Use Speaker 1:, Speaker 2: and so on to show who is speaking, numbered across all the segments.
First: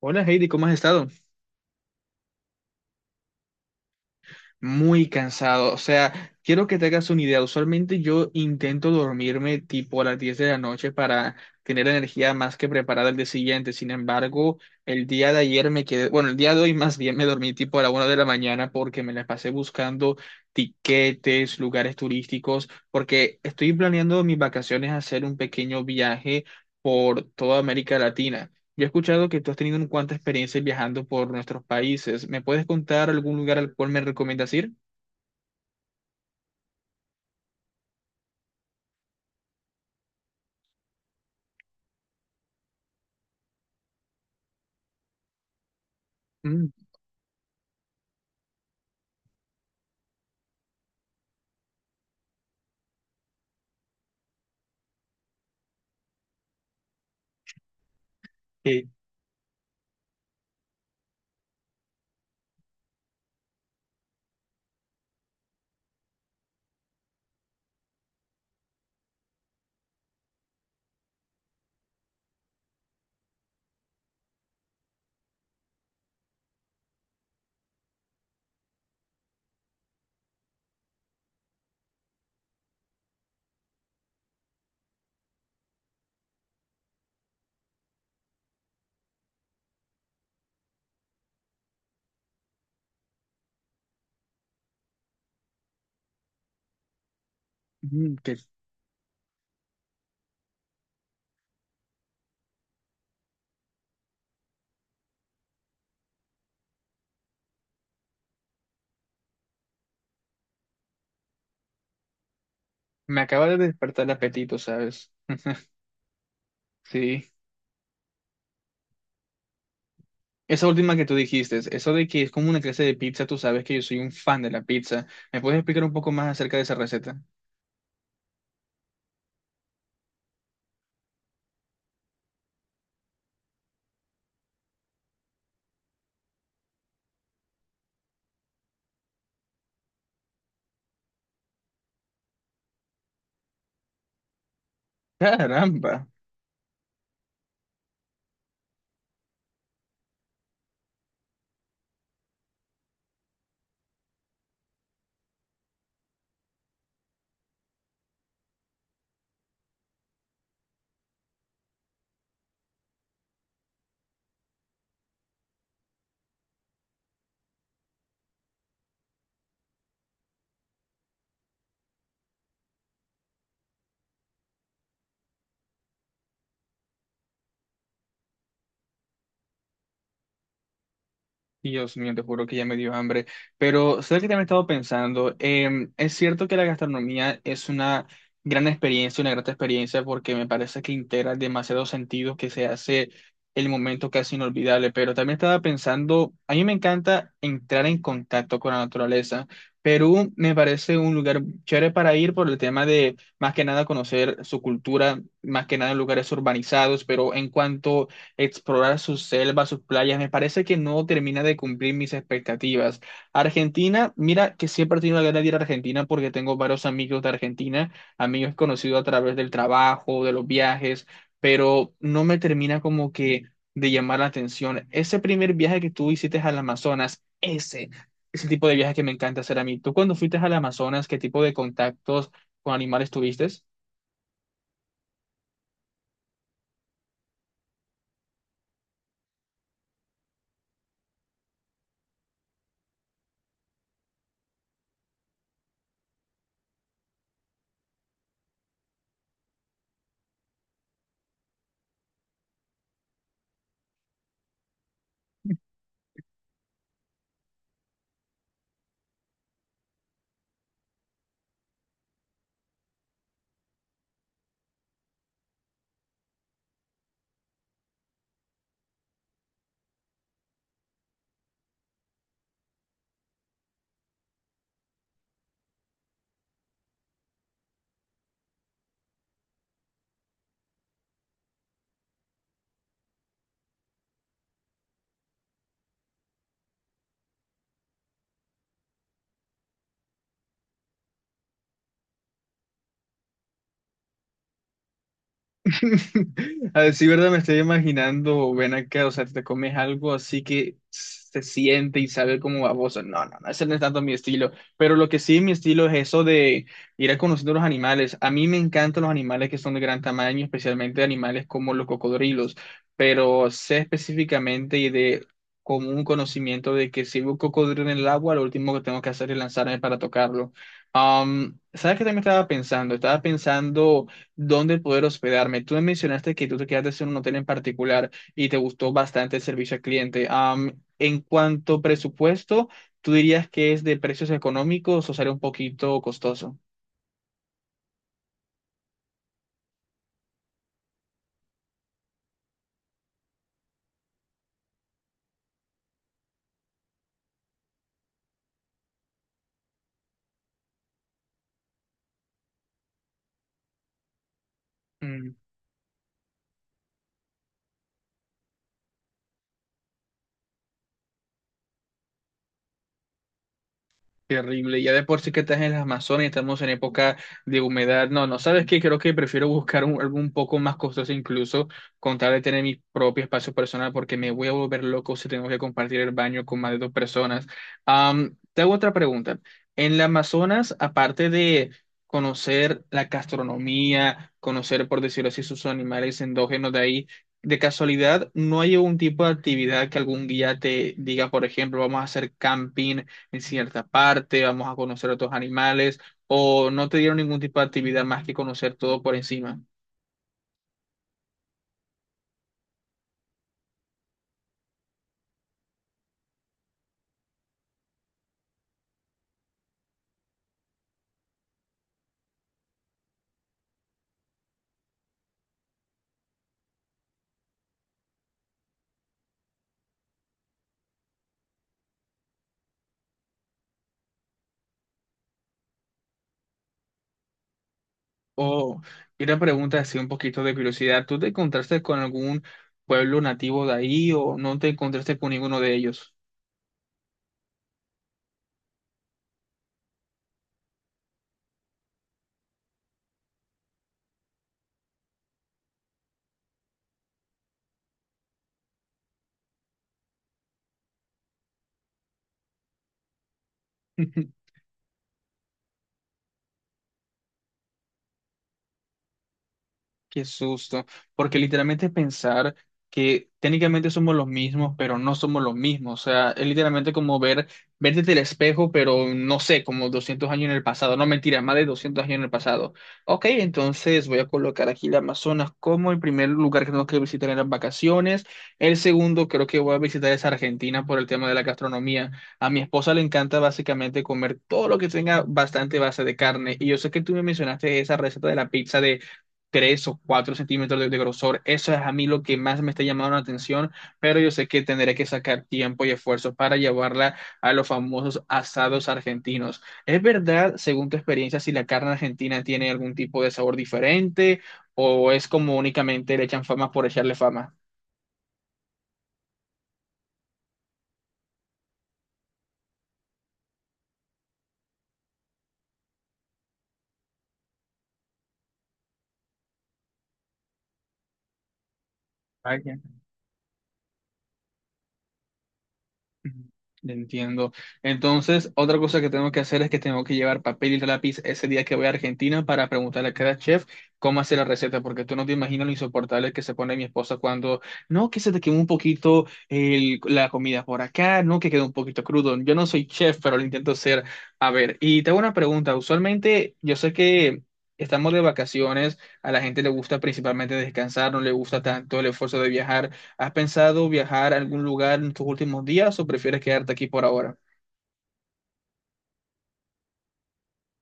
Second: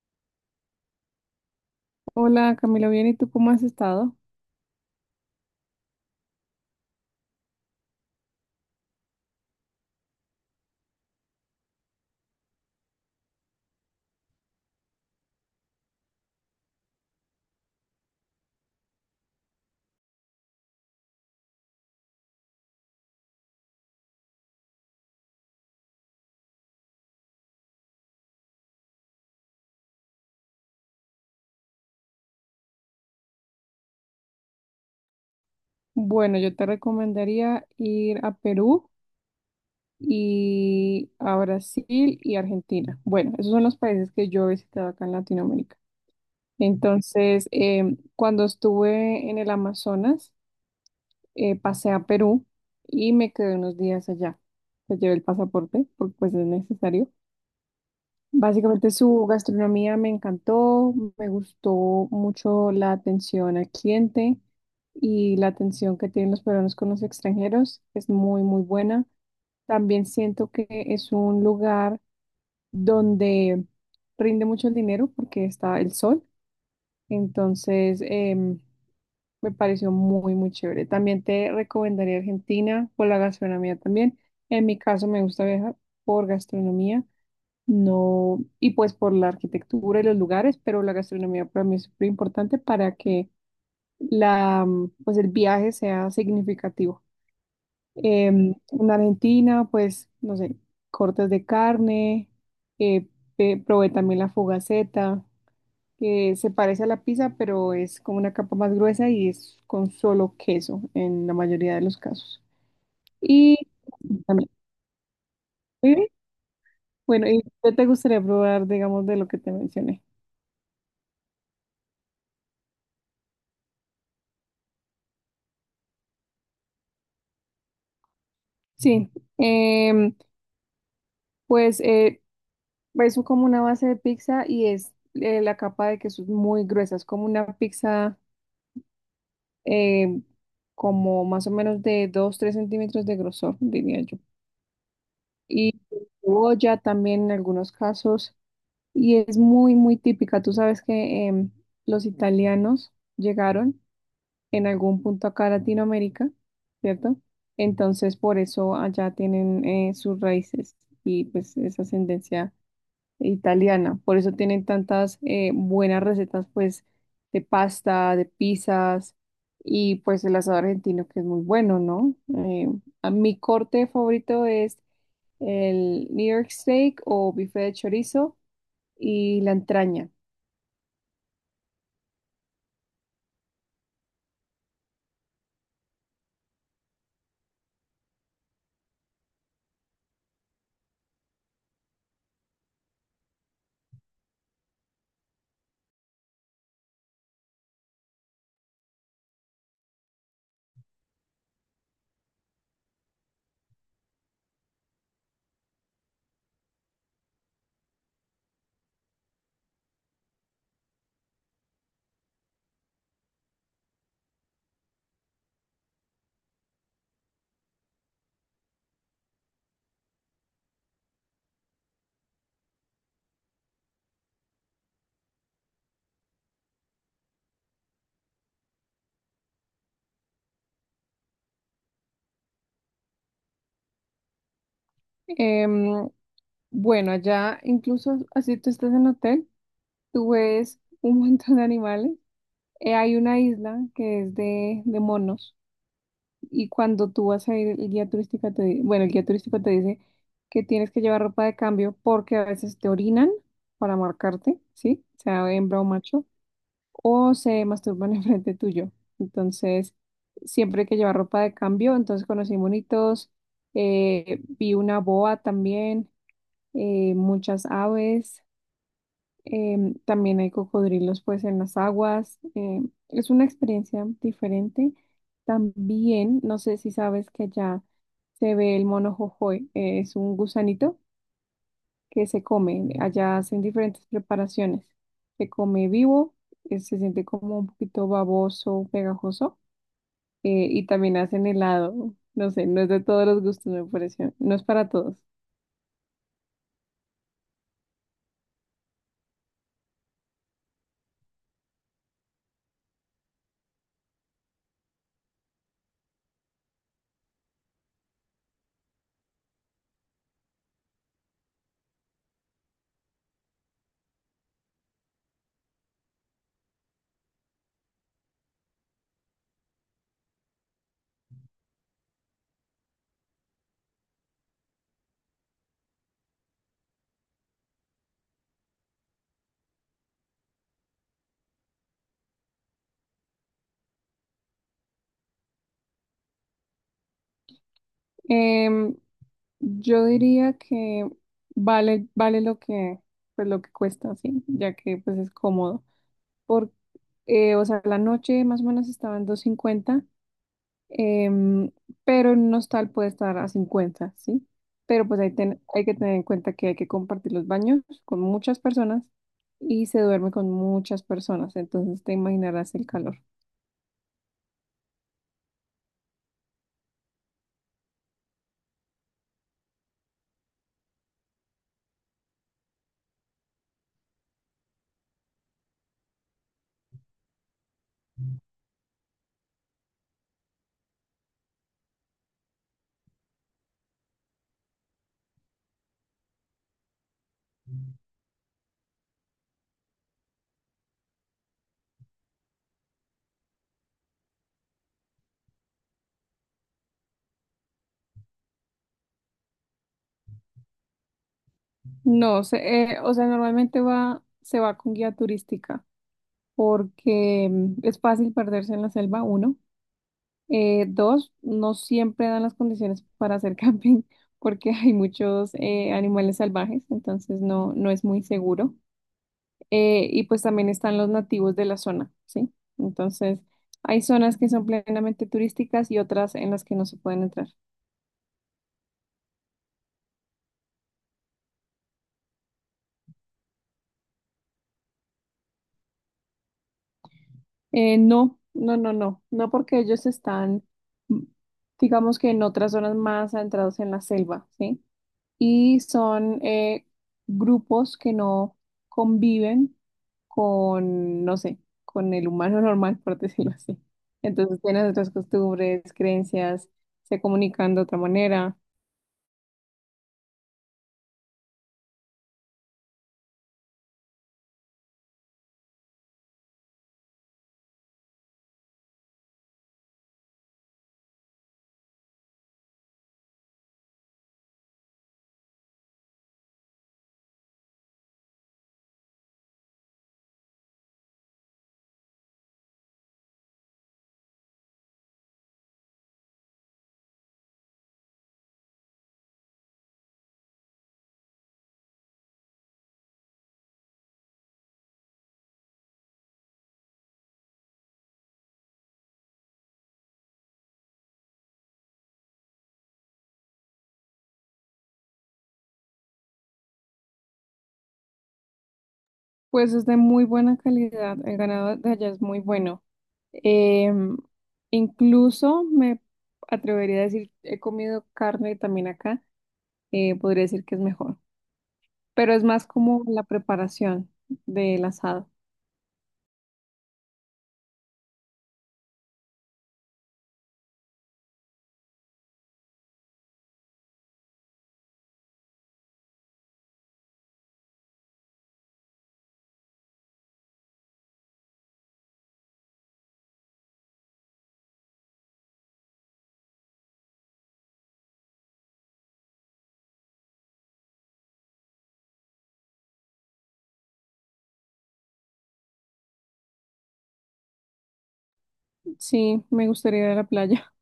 Speaker 1: Hola Heidi, ¿cómo has estado?
Speaker 2: Hola Camilo, bien, ¿y tú cómo has estado?
Speaker 1: Muy cansado, o sea, quiero que te hagas una idea. Usualmente yo intento dormirme tipo a las 10 de la noche para tener energía más que preparada el día siguiente. Sin embargo, el día de ayer me quedé, bueno, el día de hoy más bien me dormí tipo a la 1 de la mañana porque me la pasé buscando tiquetes, lugares turísticos, porque estoy planeando mis vacaciones hacer un pequeño viaje por toda América Latina. Ya he escuchado que tú has tenido un cuanta experiencia viajando por nuestros países. ¿Me puedes contar algún lugar al cual me recomiendas ir?
Speaker 2: Bueno, yo te recomendaría ir a Perú y a Brasil y Argentina. Bueno, esos son los países que yo he visitado acá en Latinoamérica.
Speaker 1: Mm,
Speaker 2: Entonces, cuando estuve en el Amazonas, pasé a Perú y me quedé unos días allá. Pues llevé el pasaporte porque pues es necesario.
Speaker 1: que,
Speaker 2: Básicamente su gastronomía me encantó, me gustó mucho la atención al cliente y la atención que tienen los peruanos con los extranjeros es muy, muy buena. También siento que es un lugar donde rinde mucho el dinero porque está el sol, entonces me pareció muy, muy chévere. También te recomendaría Argentina por la gastronomía también. En mi caso me gusta viajar por gastronomía. No, y pues por la arquitectura y los lugares, pero la gastronomía para mí es súper importante para que pues el viaje sea significativo.
Speaker 1: que
Speaker 2: En Argentina, pues, no sé, cortes de carne, eh, probé también la fugaceta, que se parece a la pizza, pero es como una capa más gruesa y es con solo queso en la mayoría de los casos.
Speaker 1: me acaba de
Speaker 2: Y
Speaker 1: despertar el
Speaker 2: también,
Speaker 1: apetito, ¿sabes?
Speaker 2: ¿sí? Bueno,
Speaker 1: Sí.
Speaker 2: ¿y qué te gustaría probar, digamos, de lo que te mencioné?
Speaker 1: Esa última que tú dijiste, eso de que es como una clase de pizza, tú sabes que yo soy un fan de la pizza. ¿Me puedes explicar un poco más acerca de esa receta?
Speaker 2: Sí, em, pues es como una base de pizza y es la capa de queso es muy gruesa, es como una pizza em, como más o menos de 2, 3 centímetros de grosor, diría yo. Y
Speaker 1: Caramba.
Speaker 2: cebolla también en algunos casos y es muy, muy típica. Tú sabes que los italianos llegaron en algún punto acá a Latinoamérica, ¿cierto? Entonces por eso allá tienen sus raíces y pues esa ascendencia italiana. Por eso tienen tantas buenas recetas, pues, de pasta, de pizzas y pues el asado argentino, que es muy bueno, ¿no? Eh, a mi corte favorito es el New York Steak o bife de chorizo y la entraña.
Speaker 1: Dios mío, te juro que ya me dio hambre. Pero ¿sabes que también he estado pensando? Es cierto que la gastronomía es una gran experiencia, una grata experiencia, porque me parece que integra demasiados sentidos que se hace el momento casi inolvidable. Pero también estaba pensando, a mí me encanta entrar en contacto con la naturaleza. Perú me parece un lugar chévere para ir por el tema de, más que nada, conocer su cultura, más que nada en lugares urbanizados, pero en cuanto explorar sus selvas, sus playas, me parece que no termina de cumplir mis expectativas. Argentina, mira que siempre he tenido la gana de ir a Argentina porque tengo varios amigos de Argentina, amigos conocidos a través del trabajo, de los viajes, pero no me termina como que de llamar la atención. Ese primer viaje que tú hiciste al Amazonas, ese tipo de viaje que me encanta hacer a mí. ¿Tú cuando fuiste al Amazonas, qué tipo de contactos con animales tuviste?
Speaker 2: Em, bueno, allá incluso así tú estás en hotel, tú ves un montón de animales. Hay una isla que es de monos. Y cuando tú vas a ir, el guía turístico te, di- bueno, el guía turístico te dice que tienes que llevar ropa de cambio porque a veces te orinan para marcarte, ¿sí? Sea hembra o macho, o se masturban enfrente tuyo. Entonces, siempre hay que llevar ropa de cambio. Entonces, conocí monitos, vi una boa también, muchas aves. También hay cocodrilos pues en las aguas. Es una experiencia diferente. También, no sé si sabes que allá se ve el mono jojoy, es un gusanito que se come. Allá hacen diferentes preparaciones. Se come vivo, se siente como un poquito baboso, pegajoso, y también hacen helado. No sé, no es de todos los gustos, me pareció. No es para todos.
Speaker 1: A decir verdad, me estoy imaginando, ven acá, o sea, te comes algo así que se siente y sabe como baboso. No, no, no, ese no es tanto mi estilo. Pero lo que sí es mi estilo es eso de ir a conociendo los animales. A mí me encantan los animales que son de gran tamaño, especialmente animales como los cocodrilos. Pero sé específicamente y de como un conocimiento de que si veo un cocodrilo en el agua, lo último que tengo que hacer es lanzarme para tocarlo. ¿Sabes qué también estaba pensando? Estaba pensando dónde poder hospedarme. Tú me mencionaste que tú te quedaste en un hotel en particular y te gustó bastante el servicio al cliente. En cuanto a presupuesto, ¿tú dirías que es de precios económicos o sale un poquito costoso?
Speaker 2: Em, Yo diría que vale lo que, pues lo que cuesta, sí, ya que pues es cómodo. Por, o sea, la noche más o menos estaba en 250 em, pero en un hostal puede estar a 50, sí. Pero pues hay que tener en cuenta que hay que compartir los baños con muchas personas y se duerme con muchas personas, entonces te imaginarás el calor.
Speaker 1: Terrible, ya de por sí que estás en las Amazonas y estamos en época de humedad. No, no, ¿sabes qué? Creo que prefiero buscar algo un poco más costoso incluso con tal de tener mi propio espacio personal porque me voy a volver loco si tengo que compartir el baño con más de dos personas. Te hago otra pregunta. En las Amazonas, aparte de conocer la gastronomía, conocer, por decirlo así, sus animales endógenos de ahí, de casualidad, ¿no hay algún tipo de actividad que algún guía te diga, por ejemplo, vamos a hacer camping en cierta parte, vamos a conocer otros animales, o no te dieron ningún tipo de actividad más que conocer todo por encima?
Speaker 2: No, se, O sea, normalmente se va con guía turística. Porque es fácil perderse en la selva, uno. Dos, no siempre dan las condiciones para hacer camping porque hay muchos animales salvajes, entonces no, no es muy seguro. Y pues también están los nativos de la zona, ¿sí? Entonces, hay zonas que son plenamente turísticas y otras en las que no se pueden entrar.
Speaker 1: Oh, y una pregunta así un poquito de curiosidad, ¿tú te encontraste con algún pueblo nativo de ahí o no te encontraste con ninguno de ellos?
Speaker 2: No, no, no, no, no, porque ellos están, mm, digamos que en otras zonas más adentrados en la selva, ¿sí? Y son grupos que no conviven con, no sé, con el humano normal, por decirlo así. Entonces tienen otras costumbres, creencias, se comunican de otra manera.
Speaker 1: Qué susto, porque literalmente pensar que técnicamente somos los mismos, pero no somos los mismos, o sea, es literalmente como ver, verte del espejo, pero no sé, como 200 años en el pasado, no, mentira, más de 200 años en el pasado. Ok, entonces voy a colocar aquí la Amazonas como el primer lugar que tengo que visitar en las vacaciones, el segundo creo que voy a visitar es Argentina por el tema de la gastronomía. A mi esposa le encanta básicamente comer todo lo que tenga bastante base de carne, y yo sé que tú me mencionaste esa receta de la pizza 3 o 4 centímetros de grosor. Eso es a mí lo que más me está llamando la atención, pero yo sé que tendré que sacar tiempo y esfuerzo para llevarla a los famosos asados argentinos. ¿Es verdad, según tu experiencia, si la carne argentina tiene algún tipo de sabor diferente o es como únicamente le echan fama por echarle fama?
Speaker 2: Pues es de muy buena calidad, el ganado de allá es muy bueno. Em, Incluso me atrevería a decir, he comido carne también acá, podría decir que es mejor, pero es más
Speaker 1: Vaya.
Speaker 2: como la preparación del asado.
Speaker 1: Entiendo. Entonces, otra cosa que tengo que hacer es que tengo que llevar papel y lápiz ese día que voy a Argentina para preguntarle a cada chef cómo hacer la receta, porque tú no te imaginas lo insoportable que se pone mi esposa cuando, no, que se te quemó un poquito la comida por acá, no, que quedó un poquito crudo. Yo no soy chef, pero lo intento ser. A ver, y te hago una pregunta. Usualmente, yo sé que estamos de vacaciones, a la gente le gusta principalmente descansar, no le gusta tanto el esfuerzo de viajar. ¿Has pensado viajar a algún lugar en tus últimos días o prefieres quedarte aquí por ahora?
Speaker 2: Sí, me gustaría ir a la playa,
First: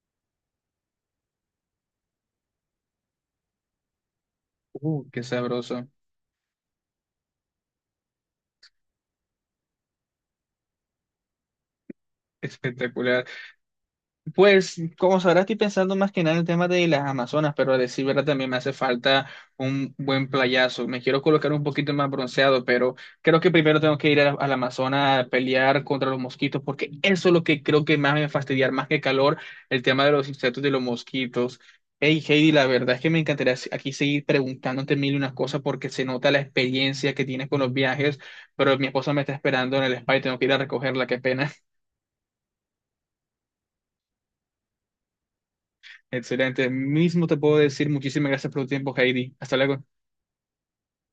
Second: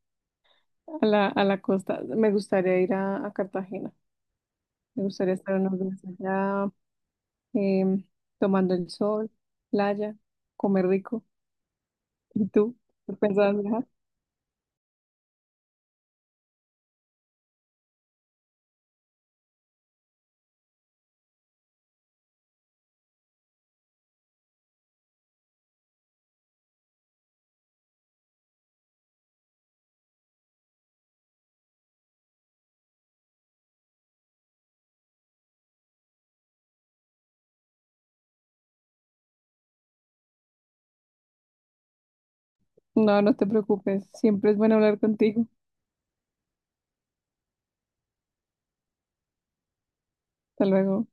Speaker 2: a la costa. Me gustaría ir a Cartagena. Me
Speaker 1: Qué
Speaker 2: gustaría estar unos
Speaker 1: sabroso.
Speaker 2: días allá, em, tomando el sol, playa, comer rico. ¿Y tú?
Speaker 1: Espectacular.
Speaker 2: ¿Pensabas viajar?
Speaker 1: Pues, como sabrás, estoy pensando más que nada en el tema de las Amazonas, pero a decir verdad también me hace falta un buen playazo. Me quiero colocar un poquito más bronceado, pero creo que primero tengo que ir al Amazonas a pelear contra los mosquitos, porque eso es lo que creo que más me va a fastidiar, más que calor, el tema de los insectos y los mosquitos. Hey, Heidi, la verdad es que me encantaría aquí seguir preguntándote mil y unas cosas porque se nota la experiencia que tienes con los viajes, pero mi esposa me está esperando en el spa y tengo que ir a recogerla, qué pena.
Speaker 2: No, no te preocupes. Siempre es bueno hablar contigo.
Speaker 1: Excelente. Mismo te puedo decir muchísimas gracias por tu tiempo, Heidi. Hasta luego.
Speaker 2: Hasta luego.